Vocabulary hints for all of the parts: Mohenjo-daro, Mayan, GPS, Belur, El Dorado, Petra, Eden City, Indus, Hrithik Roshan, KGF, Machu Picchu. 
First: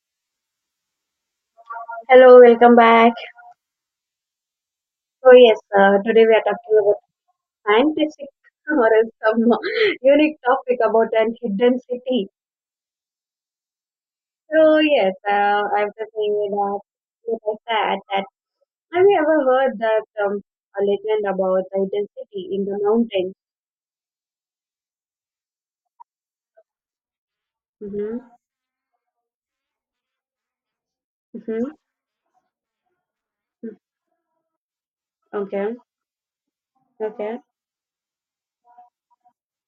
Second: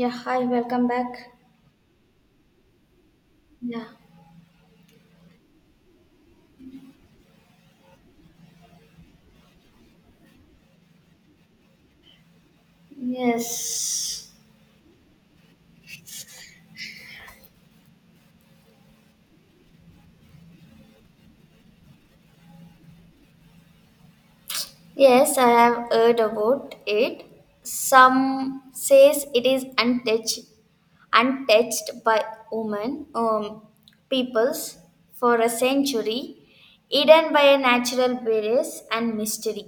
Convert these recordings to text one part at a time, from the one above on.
Yeah, hi, welcome back. Hello, welcome back. Yeah. So yes, today we are talking about scientific or else some unique topic about an hidden city. Yes. So yes, I was just saying that what I said that have you ever heard that a legend about the hidden city in the mountains? Yes, I have heard about it. Mm-hmm. Some says it is untouched, Mm-hmm. untouched by women, peoples for Mm-hmm. a Okay. century, hidden Okay. by a natural barriers and mystery.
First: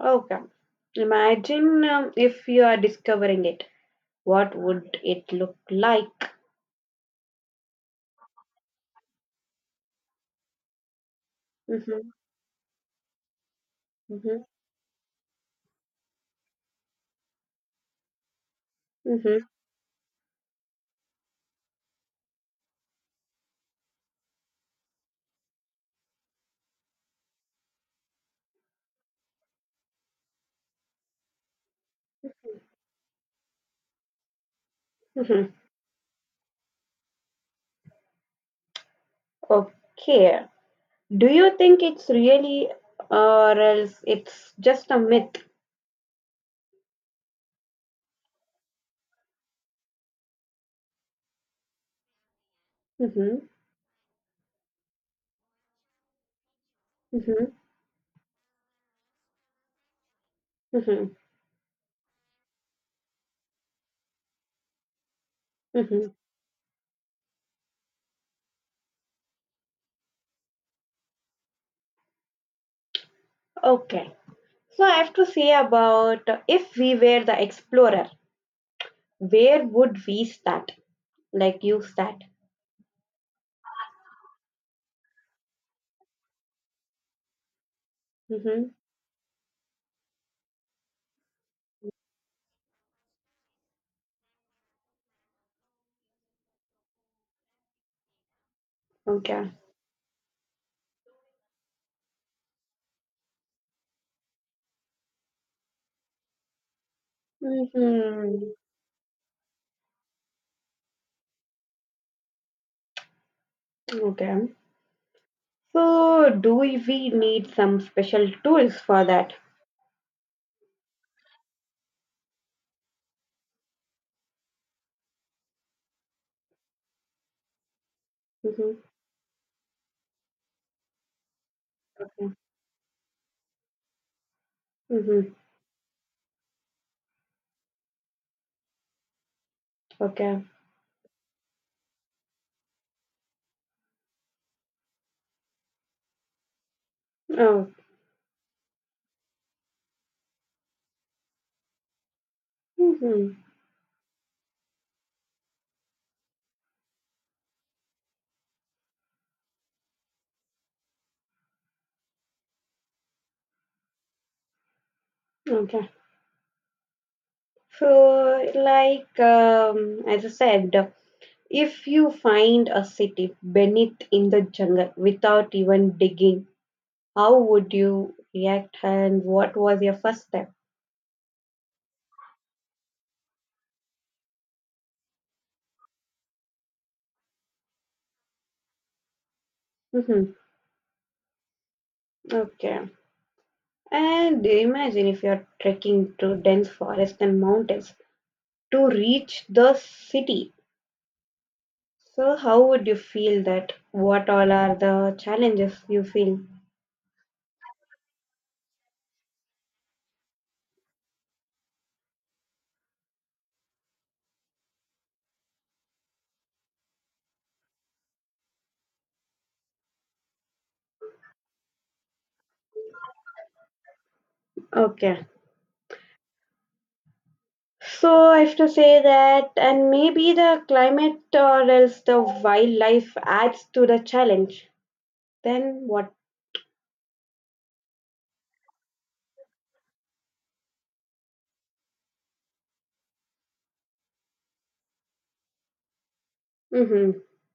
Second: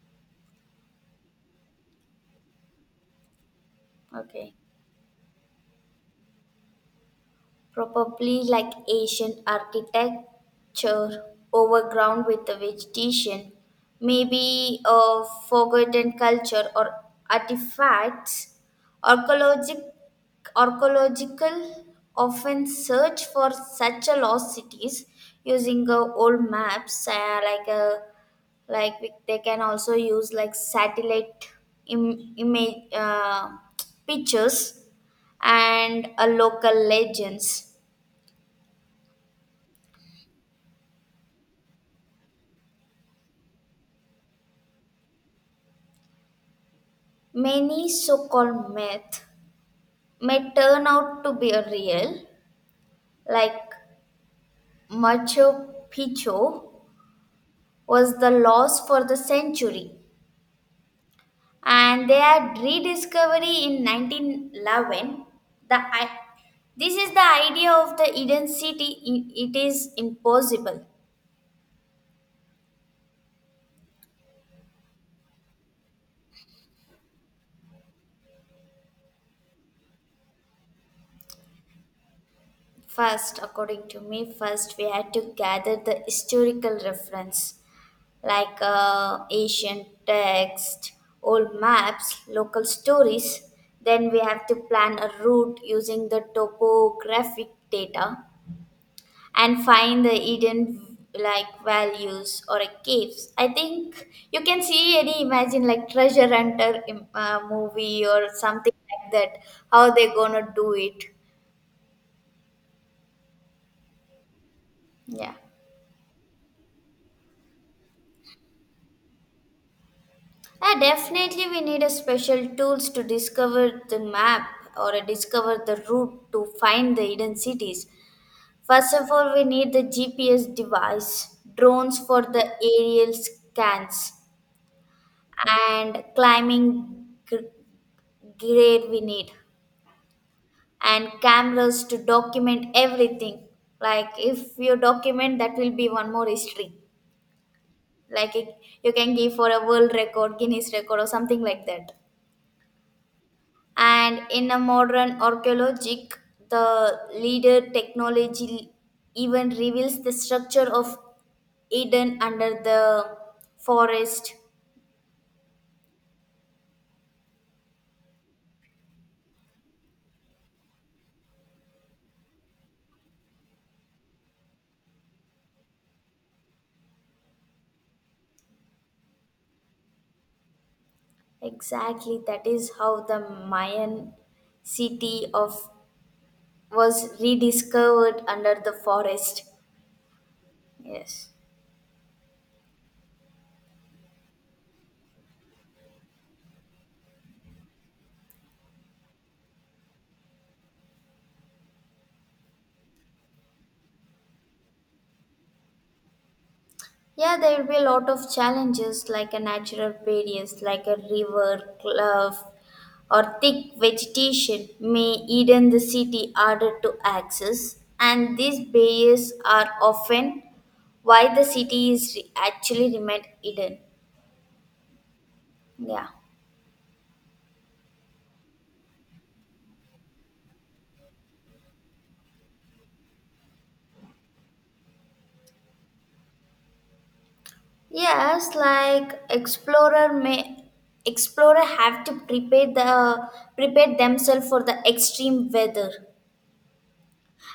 Okay. Imagine if you are discovering it. Okay. What would it look like? Probably like ancient architecture Mm-hmm. overground with the vegetation, Mm-hmm. maybe a forgotten culture or artifacts. Mm-hmm. Archaeologic, archaeological often search for such a lost cities using old maps, like a they can also use like satellite image pictures Mm-hmm. and a local legends. Okay. Do you think it's really or else it's just a myth? Many so called myths may turn out to be real, Mhm, like Machu Picchu mhm, was the loss for the century, mhm, and their rediscovery in 1911. The, mhm. i- this is the idea of the Eden City. It is impossible. Okay. So I have to say about if we were the explorer, where would we start? Like you start. First, according to me, first we had to gather the historical reference like Mm-hmm. Ancient text, old maps, local stories. Then we have to plan a route using the topographic data Okay. and find the hidden like values or a caves. I think you can see any imagine like treasure hunter movie or Mm-hmm. something like that. How they gonna do it? Okay. Yeah. So do we need some special tools for that? Yeah, definitely we need a special tools to discover the map or discover the route to find the hidden cities. Mm-hmm. First of all, we need the GPS device, drones for Okay. the aerial scans, Mm-hmm. and grade we need Okay. and cameras to document everything like if you document that will be one more history Oh. like it, you can give for a world record guinness record or something like that. Mm-hmm. And in a modern archaeologic, the leader technology even reveals the structure of Eden under the forest. Okay. So, like as I said, if you find a city beneath in the jungle without even digging, how would you react and what was your first step? Exactly, that is how the Mayan city of was rediscovered under the forest. Mhm. Yes. Okay. And imagine if you're trekking through dense forest and mountains to reach the city. So, how would you feel that? What all are the challenges you feel? Yeah, there will be a lot of challenges like a natural barriers like a river, cliff, or thick vegetation may hidden the city harder to access, and these barriers are often why the city is actually remained hidden. Okay. Yeah. So I have to say that, and maybe the climate or else the wildlife adds to the challenge. Then what? Yes, explorer have to prepare themselves for the extreme weather Mhm.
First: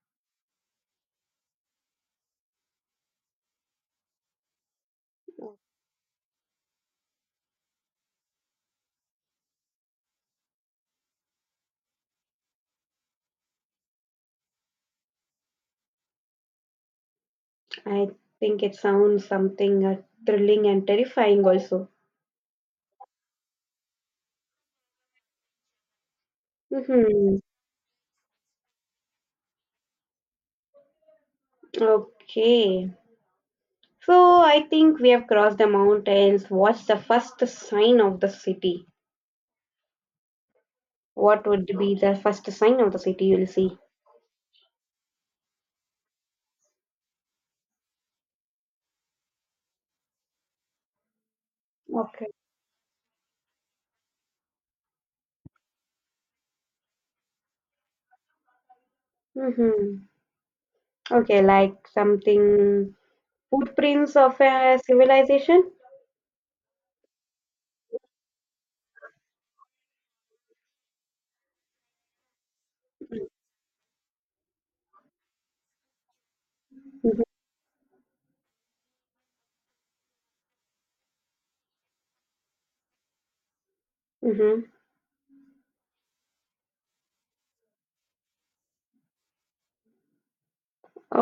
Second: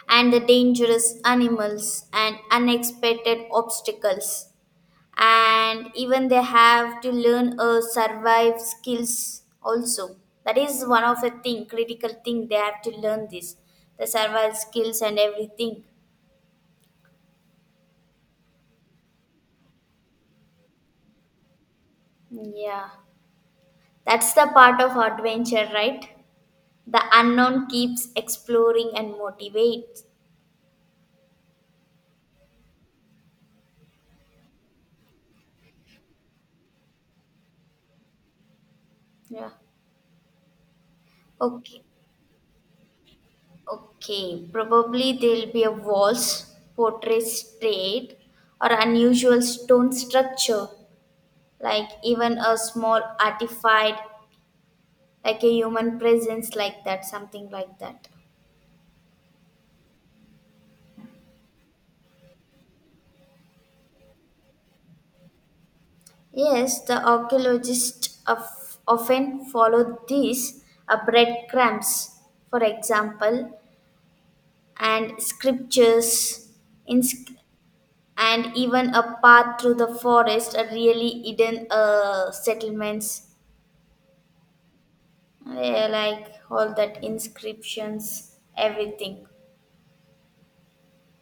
and the dangerous animals and unexpected obstacles and even they have to learn a survive skills also, that is one of the thing critical thing they have to learn this, the survival skills and everything. I think it sounds something thrilling and terrifying also. Yeah, that's the part of adventure, right? The Mhm. unknown keeps exploring and motivates. Okay. So I think we have crossed the mountains. What's the first sign of the city? Yeah. What would Okay. be the first sign of the city you'll see? Okay, probably there'll be a walls, portrait straight, or unusual stone structure, like Okay. even a small artifact, like a human presence, like that, something like that. Mhm. Okay, like something footprints of a civilization? Yes, the archaeologists of, often follow these breadcrumbs, for example, and scriptures, in, Mhm. and even a path through the forest, a really hidden settlements. Mhm. Yeah, like all that inscriptions, everything.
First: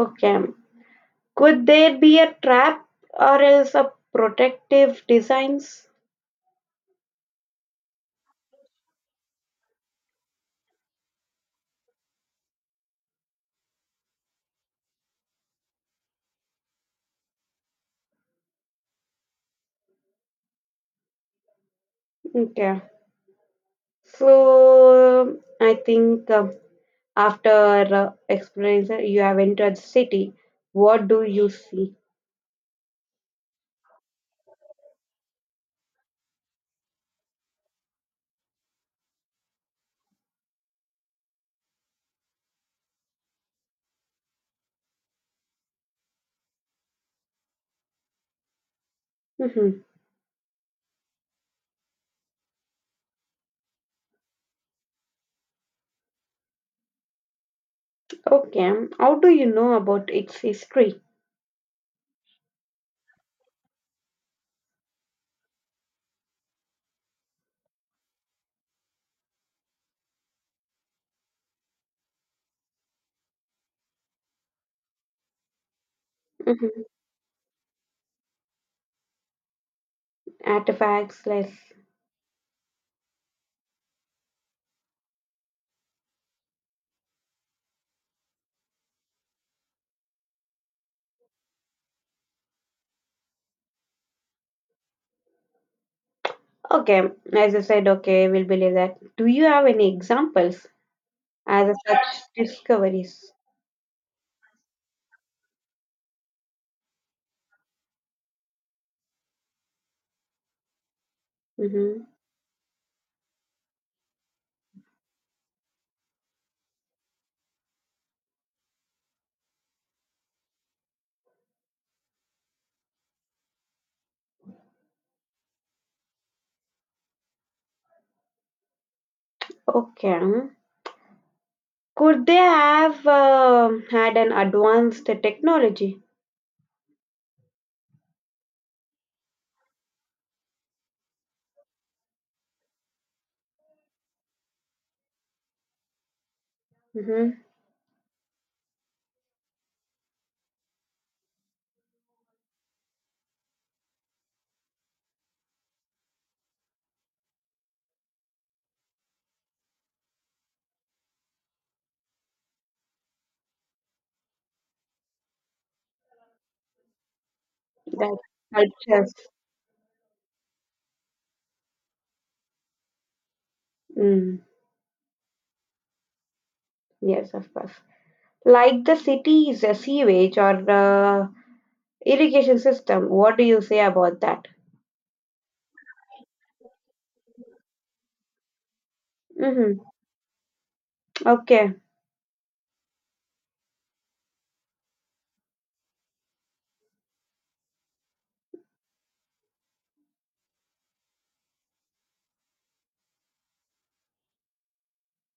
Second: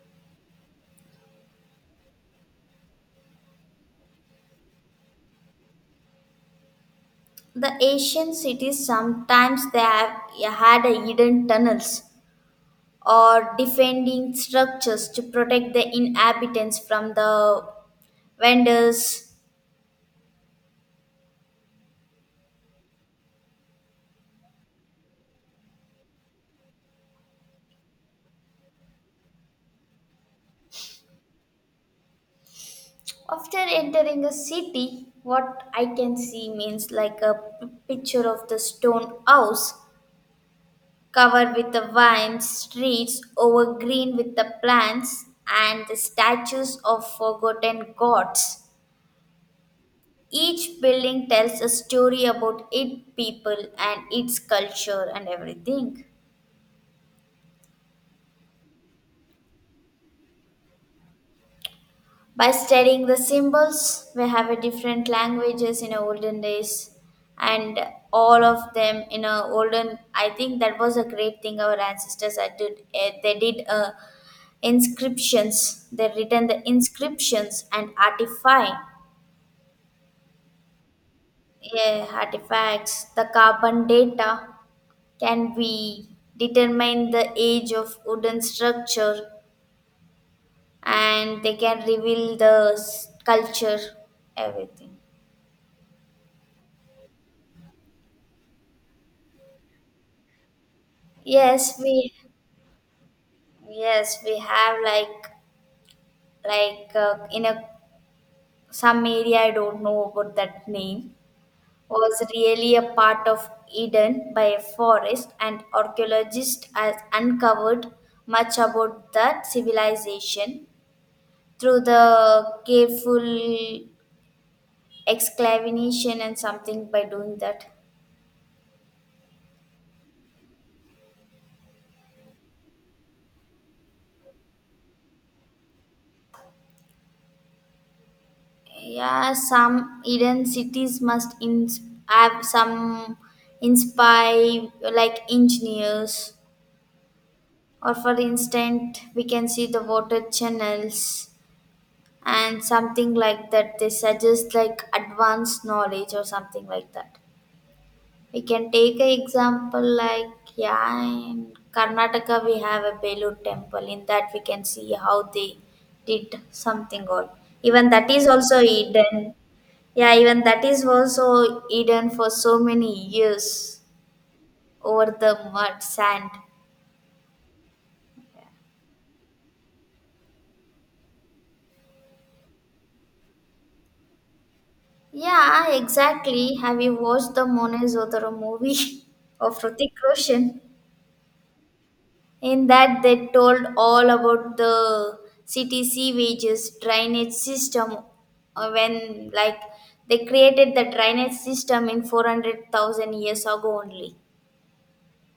Okay. Could there be a trap or else a protective designs? The ancient cities sometimes they have yeah, had a hidden tunnels or defending structures to protect the inhabitants from the vendors. Okay. So I think after experiencing you have entered the city, what do you see? After entering a city, what I can see means like a p- picture of the stone house covered with the vines, streets overgreen with the plants and the statues of forgotten gods. Hmm. Each building tells a story about its people and its culture and everything. Okay, how do you know about its history? By studying the symbols, we have a different languages in olden days and all of them in a olden, I think that was a great thing our ancestors had did, they did a. Inscriptions they written the Hmm. inscriptions and artifact. Artifacts, less. Yeah, artifacts the carbon data can be determine the age of wooden structure and they can reveal the culture everything. Okay, as I said, okay, we'll believe that. Do you have any examples as yes of we such discoveries? yes we have like in a some area I don't know about that name, Hmm. was really a part of Eden by a forest, and archaeologists has uncovered much about that civilization through the careful excavation and something by doing that. Okay, could they have had an advanced technology? Yeah, some Eden cities have some inspire like engineers, Hmm. or for instance, we can see the water channels and something like that they suggest like advanced knowledge or something like that. We can take an example like yeah in Karnataka we have a Belur temple, in that we can see how they did something or even that That is also cultures. hidden. Yeah even that is also hidden for so many years Mm, over the mud sand. yes, of course. Like the city's sewage or irrigation system. What do you say about that? Yeah exactly, have you watched the Mone Zotero movie of Mm-hmm. Hrithik Roshan? Okay. In that, they told all about the city sewages drainage system. When, like, they created the drainage system in 400,000 years ago only.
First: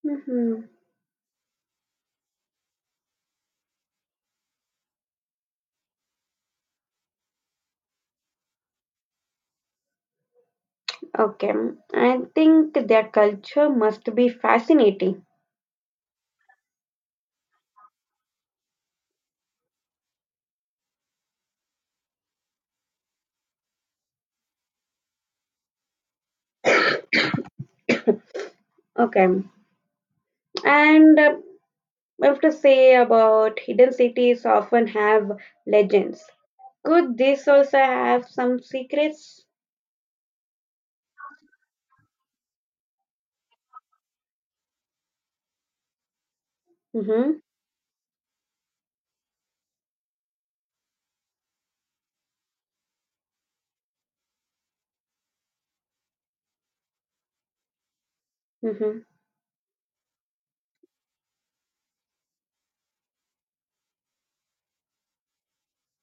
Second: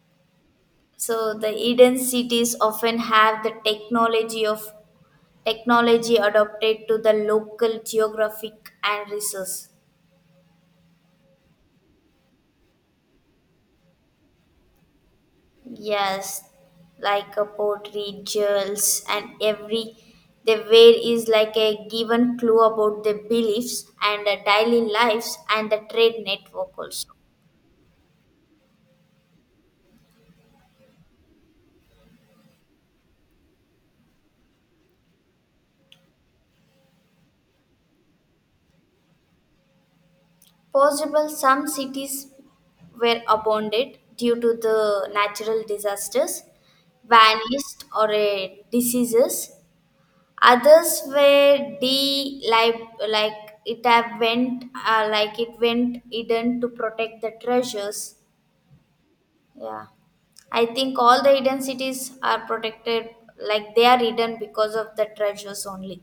Mm-hmm. So the hidden cities often have the technology adapted to the local geographic and resource. Okay. I think their culture must be fascinating. Yes, like a pottery, jewels, and every they wear is like a given clue about their beliefs and their daily lives and the trade network also. Okay. And I have to say about hidden cities often have legends. Could this also have some secrets? Possible some cities were abandoned due to the natural disasters, Mm-hmm. vanished or diseases. Others were de like it have went like it went hidden to protect the treasures. Yeah. I think all the hidden cities are protected, like they are hidden because of the treasures only.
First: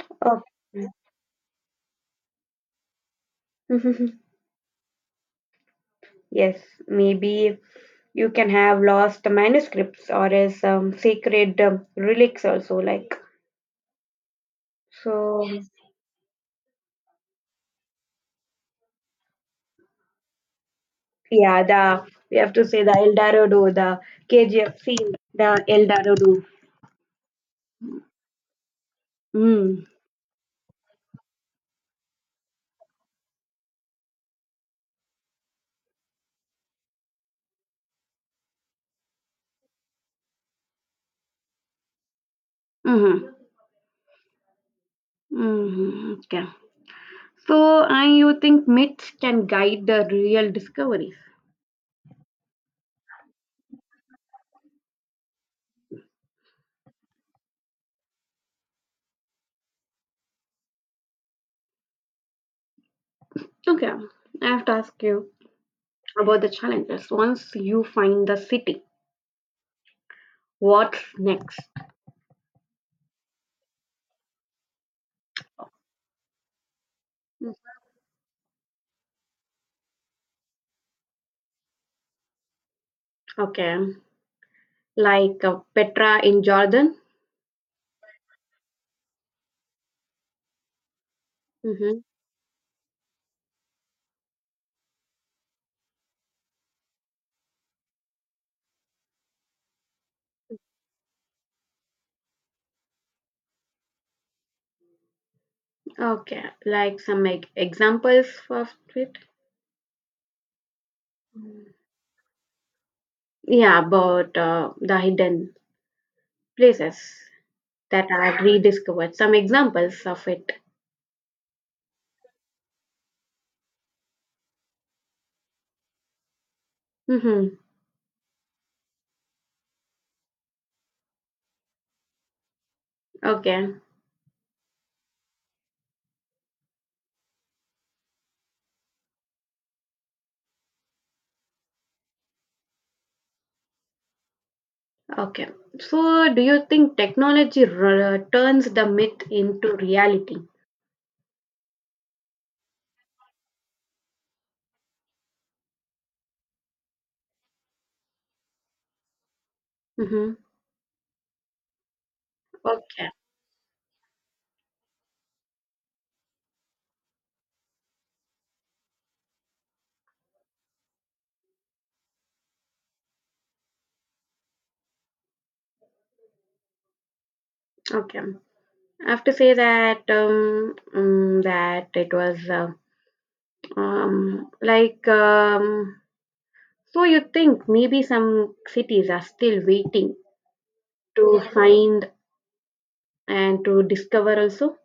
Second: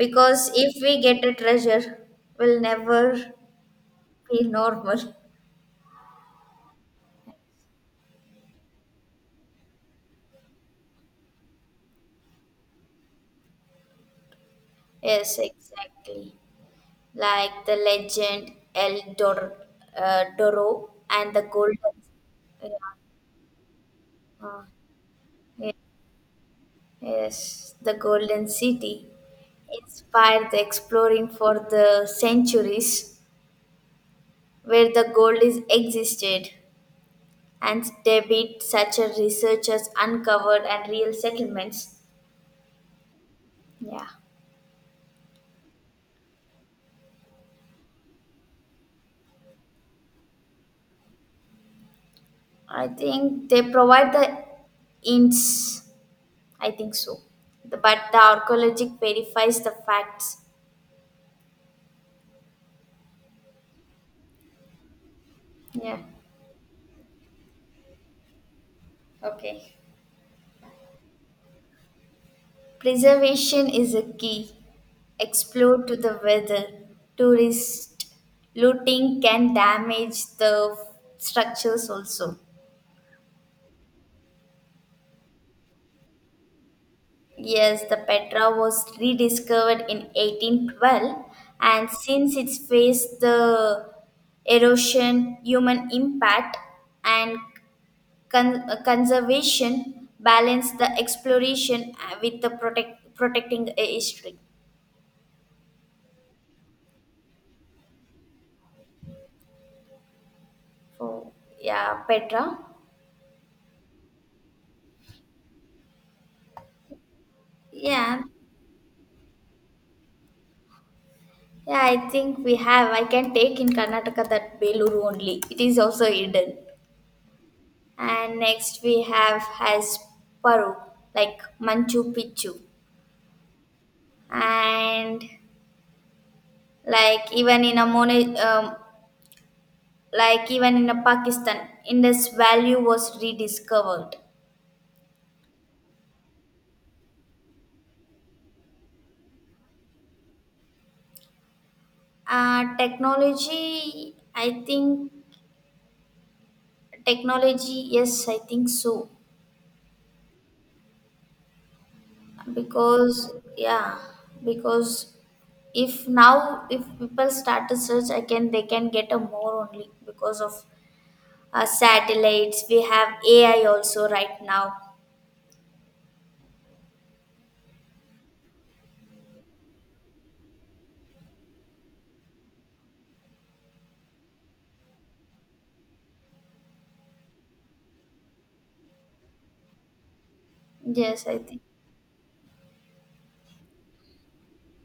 Mm-hmm. if Okay. we get a treasure, we'll never be normal. Yes, maybe you can have lost manuscripts or as sacred relics also like Yes, so yes. exactly. Like the legend Doro and the Yeah, Golden. the, we have to Yeah. say the El Dorado, the Uh, KGF scene, the yeah. El Dorado. Yes, the Golden City Mm. inspired the exploring for the centuries where the gold is existed. And debit such as research uncovered and real settlements. Mm-hmm. Yeah, Mm-hmm. Okay, so and you think myths can guide the real discoveries. I think they provide the hints. I think so. But the archaeologic verifies the facts. Okay, I have to ask you Yeah. about the challenges once you find the city, Okay. what's next? Preservation is a key. Explore to the weather. Tourist looting can damage the structures also. Okay, like Petra in Jordan. Yes, the Petra was rediscovered in 1812, and Mm-hmm. since it's faced the erosion, human impact, and conservation, balance the exploration with the protecting a history. Okay, like some like examples of it. So, Mm. yeah, Petra. Yeah, about the hidden places that Yeah, are rediscovered. Some examples of it. yeah, I think we have. I can take in Karnataka that Beluru only. It is also hidden. Mm-hmm. And next we have has Paru, like Manchu Picchu. Okay, And like even in a even in a Pakistan Indus value was rediscovered. okay. So, do you think technology turns the myth into reality? Technology I think, technology yes I think so, Mm-hmm. Okay, because yeah because if now if people start to search I can they can get a more only because of satellites, we have AI also right now. okay. I have to say that that it was like So you think maybe some cities are still waiting Yes I to think. find and to discover also?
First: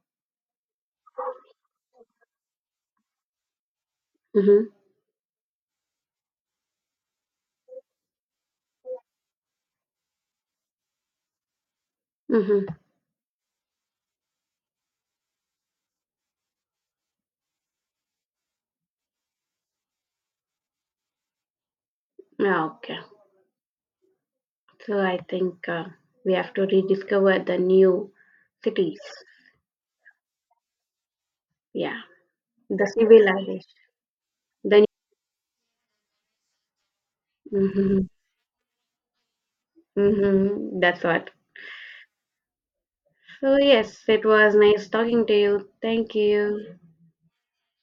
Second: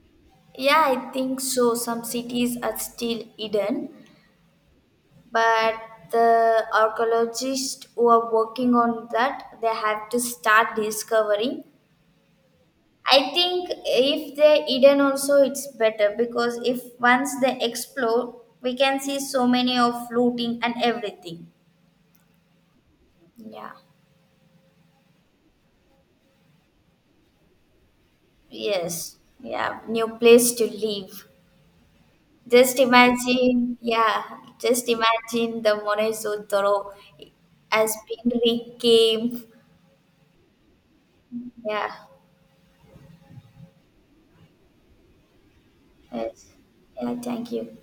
Yeah, I think so. Some cities are still hidden, Mm-hmm. but the archaeologists who are working on that, they have to start discovering. Mm-hmm. I think if they're hidden also, it's better because if once they explore, we can see so many of looting and everything. Yeah, okay. Yeah. So I think we have to rediscover the new cities. Yes. Yeah. New place to live. Yeah, Just the civilization. imagine, yeah, The just imagine the Morezo Toro as mm-hmm. been reclaimed. Mm-hmm. That's what. Yeah, So yes, it was nice talking to you. Thank yes. you. Yeah, thank you.